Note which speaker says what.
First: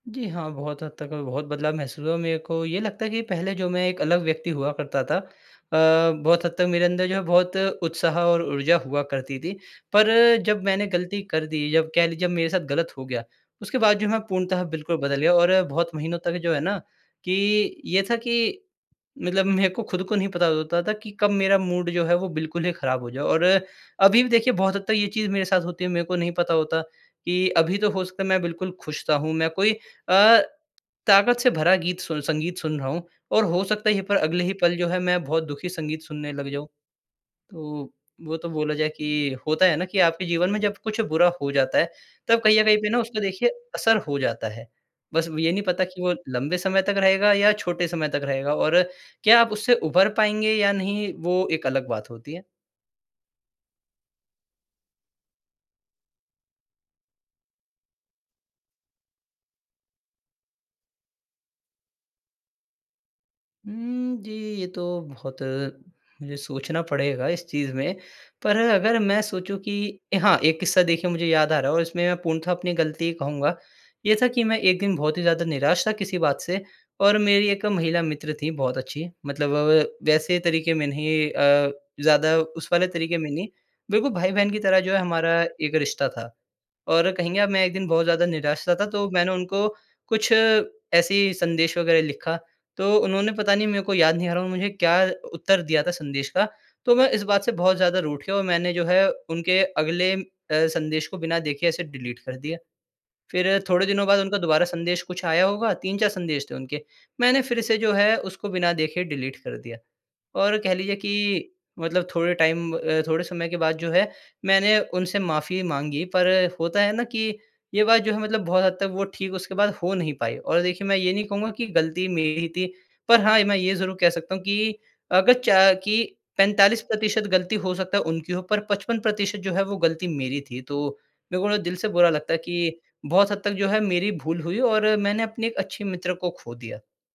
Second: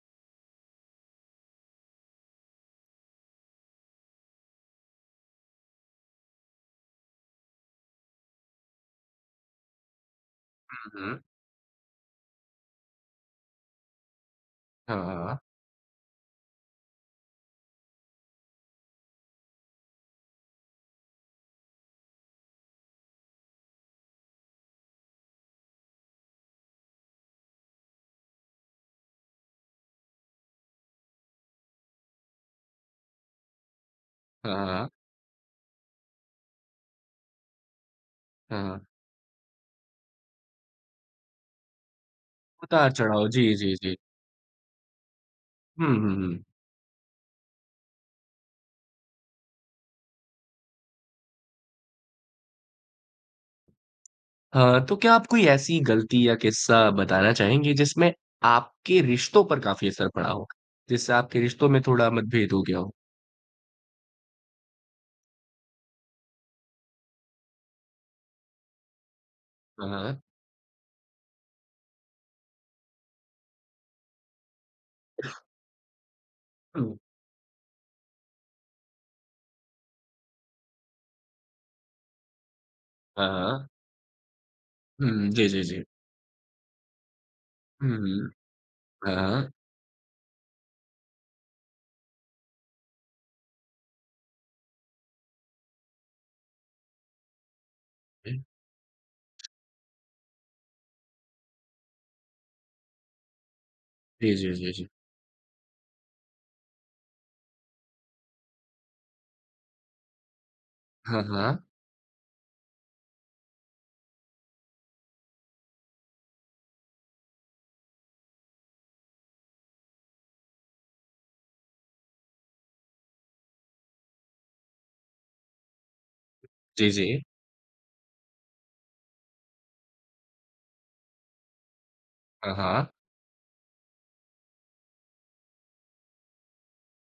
Speaker 1: जी, हाँ, बहुत हद तक अभी बहुत बदलाव महसूस हुआ, मेरे को ये लगता है कि पहले जो मैं एक अलग व्यक्ति हुआ करता था। अ, बहुत हद तक मेरे अंदर जो है बहुत उत्साह और ऊर्जा हुआ करती थी, पर जब मैंने
Speaker 2: हुँ, हुँ।
Speaker 1: गलती कर दी, जब कह लीजिए जब मेरे साथ गलत हो गया, उसके बाद जो मैं पूर्णतः बिल्कुल
Speaker 2: हाँ,
Speaker 1: बदल गया।
Speaker 2: हाँ।
Speaker 1: और बहुत महीनों तक जो है ना कि ये था कि मतलब मेरे को खुद को नहीं पता होता था कि कब मेरा मूड जो है, वो बिल्कुल ही खराब हो जाए। और अभी भी देखिए बहुत हद तक ये चीज़ मेरे साथ होती है, मेरे को नहीं पता होता कि अभी तो हो सकता है मैं बिल्कुल खुश-सा हूँ, मैं कोई अ, ताकत से भरा गीत सु संगीत सुन रहा हूँ, और हो सकता है यही पर अगले ही
Speaker 2: हाँ,
Speaker 1: पल जो
Speaker 2: हाँ।
Speaker 1: है मैं बहुत दुखी संगीत सुनने लग जाऊँ। तो वो तो बोला
Speaker 2: हाँ।
Speaker 1: जाए कि होता है ना कि आपके जीवन में जब कुछ बुरा हो जाता है, तब कहीं अ, कहीं पे ना उसका
Speaker 2: उतार-चढ़ाव,
Speaker 1: देखिए
Speaker 2: जी, जी, जी।
Speaker 1: असर हो जाता है। बस ये नहीं पता
Speaker 2: हुँ,
Speaker 1: कि वो
Speaker 2: हुँ, हुँ।
Speaker 1: लंबे समय तक रहेगा या छोटे समय तक रहेगा, और क्या आप उससे उभर पाएँगे या नहीं, वो एक अलग बात होती है।
Speaker 2: हाँ। तो क्या आप कोई ऐसी गलती या किस्सा बताना चाहेंगे, जिसमें आपके रिश्तों पर काफ़ी असर पड़ा हो, जिससे आपके रिश्तों में थोड़ा मतभेद हो गया हो?
Speaker 1: उम, जी, ये तो बहुत मुझे सोचना पड़ेगा इस चीज में। पर अगर मैं सोचूँ
Speaker 2: हाँ,
Speaker 1: कि ए
Speaker 2: हाँ।
Speaker 1: हाँ, एक किस्सा देखिए मुझे याद आ रहा है और इसमें मैं पूर्णतः अपनी गलती कहूँगा। ये था कि मैं एक दिन बहुत ही ज़्यादा निराश था किसी बात से, और मेरी एक महिला मित्र थी बहुत अच्छी, मतलब वव वैसे तरीके में नहीं अ, ज़्यादा उस वाले तरीके
Speaker 2: हाँ,
Speaker 1: में नहीं,
Speaker 2: हाँ।
Speaker 1: बिल्कुल भाई-बहन की तरह जो है
Speaker 2: हुँ,
Speaker 1: हमारा
Speaker 2: जी, जी,
Speaker 1: एक
Speaker 2: जी।
Speaker 1: रिश्ता था। और कहेंगे आप, मैं एक दिन
Speaker 2: हुँ,
Speaker 1: बहुत ज़्यादा
Speaker 2: हुँ।
Speaker 1: निराश-सा था, तो
Speaker 2: हाँ,
Speaker 1: मैंने
Speaker 2: हाँ।
Speaker 1: उनको कुछ ऐसे ही संदेश वग़ैरह लिखा। तो उन्होंने पता नहीं, मेरे को याद नहीं आ रहा, मुझे क्या उत्तर दिया था संदेश का, तो मैं इस बात से बहुत ज़्यादा रूठ गया और मैंने जो है उनके अगले अ, संदेश को बिना देखे ऐसे डिलीट कर दिया। फिर थोड़े दिनों बाद
Speaker 2: जी,
Speaker 1: उनका
Speaker 2: जी,
Speaker 1: दोबारा
Speaker 2: जी, जी।
Speaker 1: संदेश कुछ आया होगा, 3-4 संदेश थे उनके, मैंने फिर से जो है उसको बिना देखे डिलीट कर दिया। और कह लीजिए
Speaker 2: हाँ,
Speaker 1: कि
Speaker 2: हाँ।
Speaker 1: मतलब थोड़े टाइम ब अ, थोड़े समय के बाद जो है मैंने उनसे माफी माँगी, पर होता है ना कि ये बात जो है मतलब बहुत हद तक वो ठीक उसके बाद हो नहीं पाई। और देखिए, मैं ये नहीं कहूँगा कि गलती मेरी ही थी, पर हाँ, मैं ये ज़रूर कह सकता हूँ कि अगर च कि पैंतालीस
Speaker 2: जी, जी।
Speaker 1: प्रतिशत गलती हो सकता है उनकी हो, पर 55% जो है वो गलती मेरी थी। तो मेरे को ना दिल से बुरा लगता है
Speaker 2: हाँ,
Speaker 1: कि
Speaker 2: हाँ।
Speaker 1: बहुत हद तक जो है मेरी भूल हुई, और मैंने अपने एक अच्छी मित्र को खो दिया।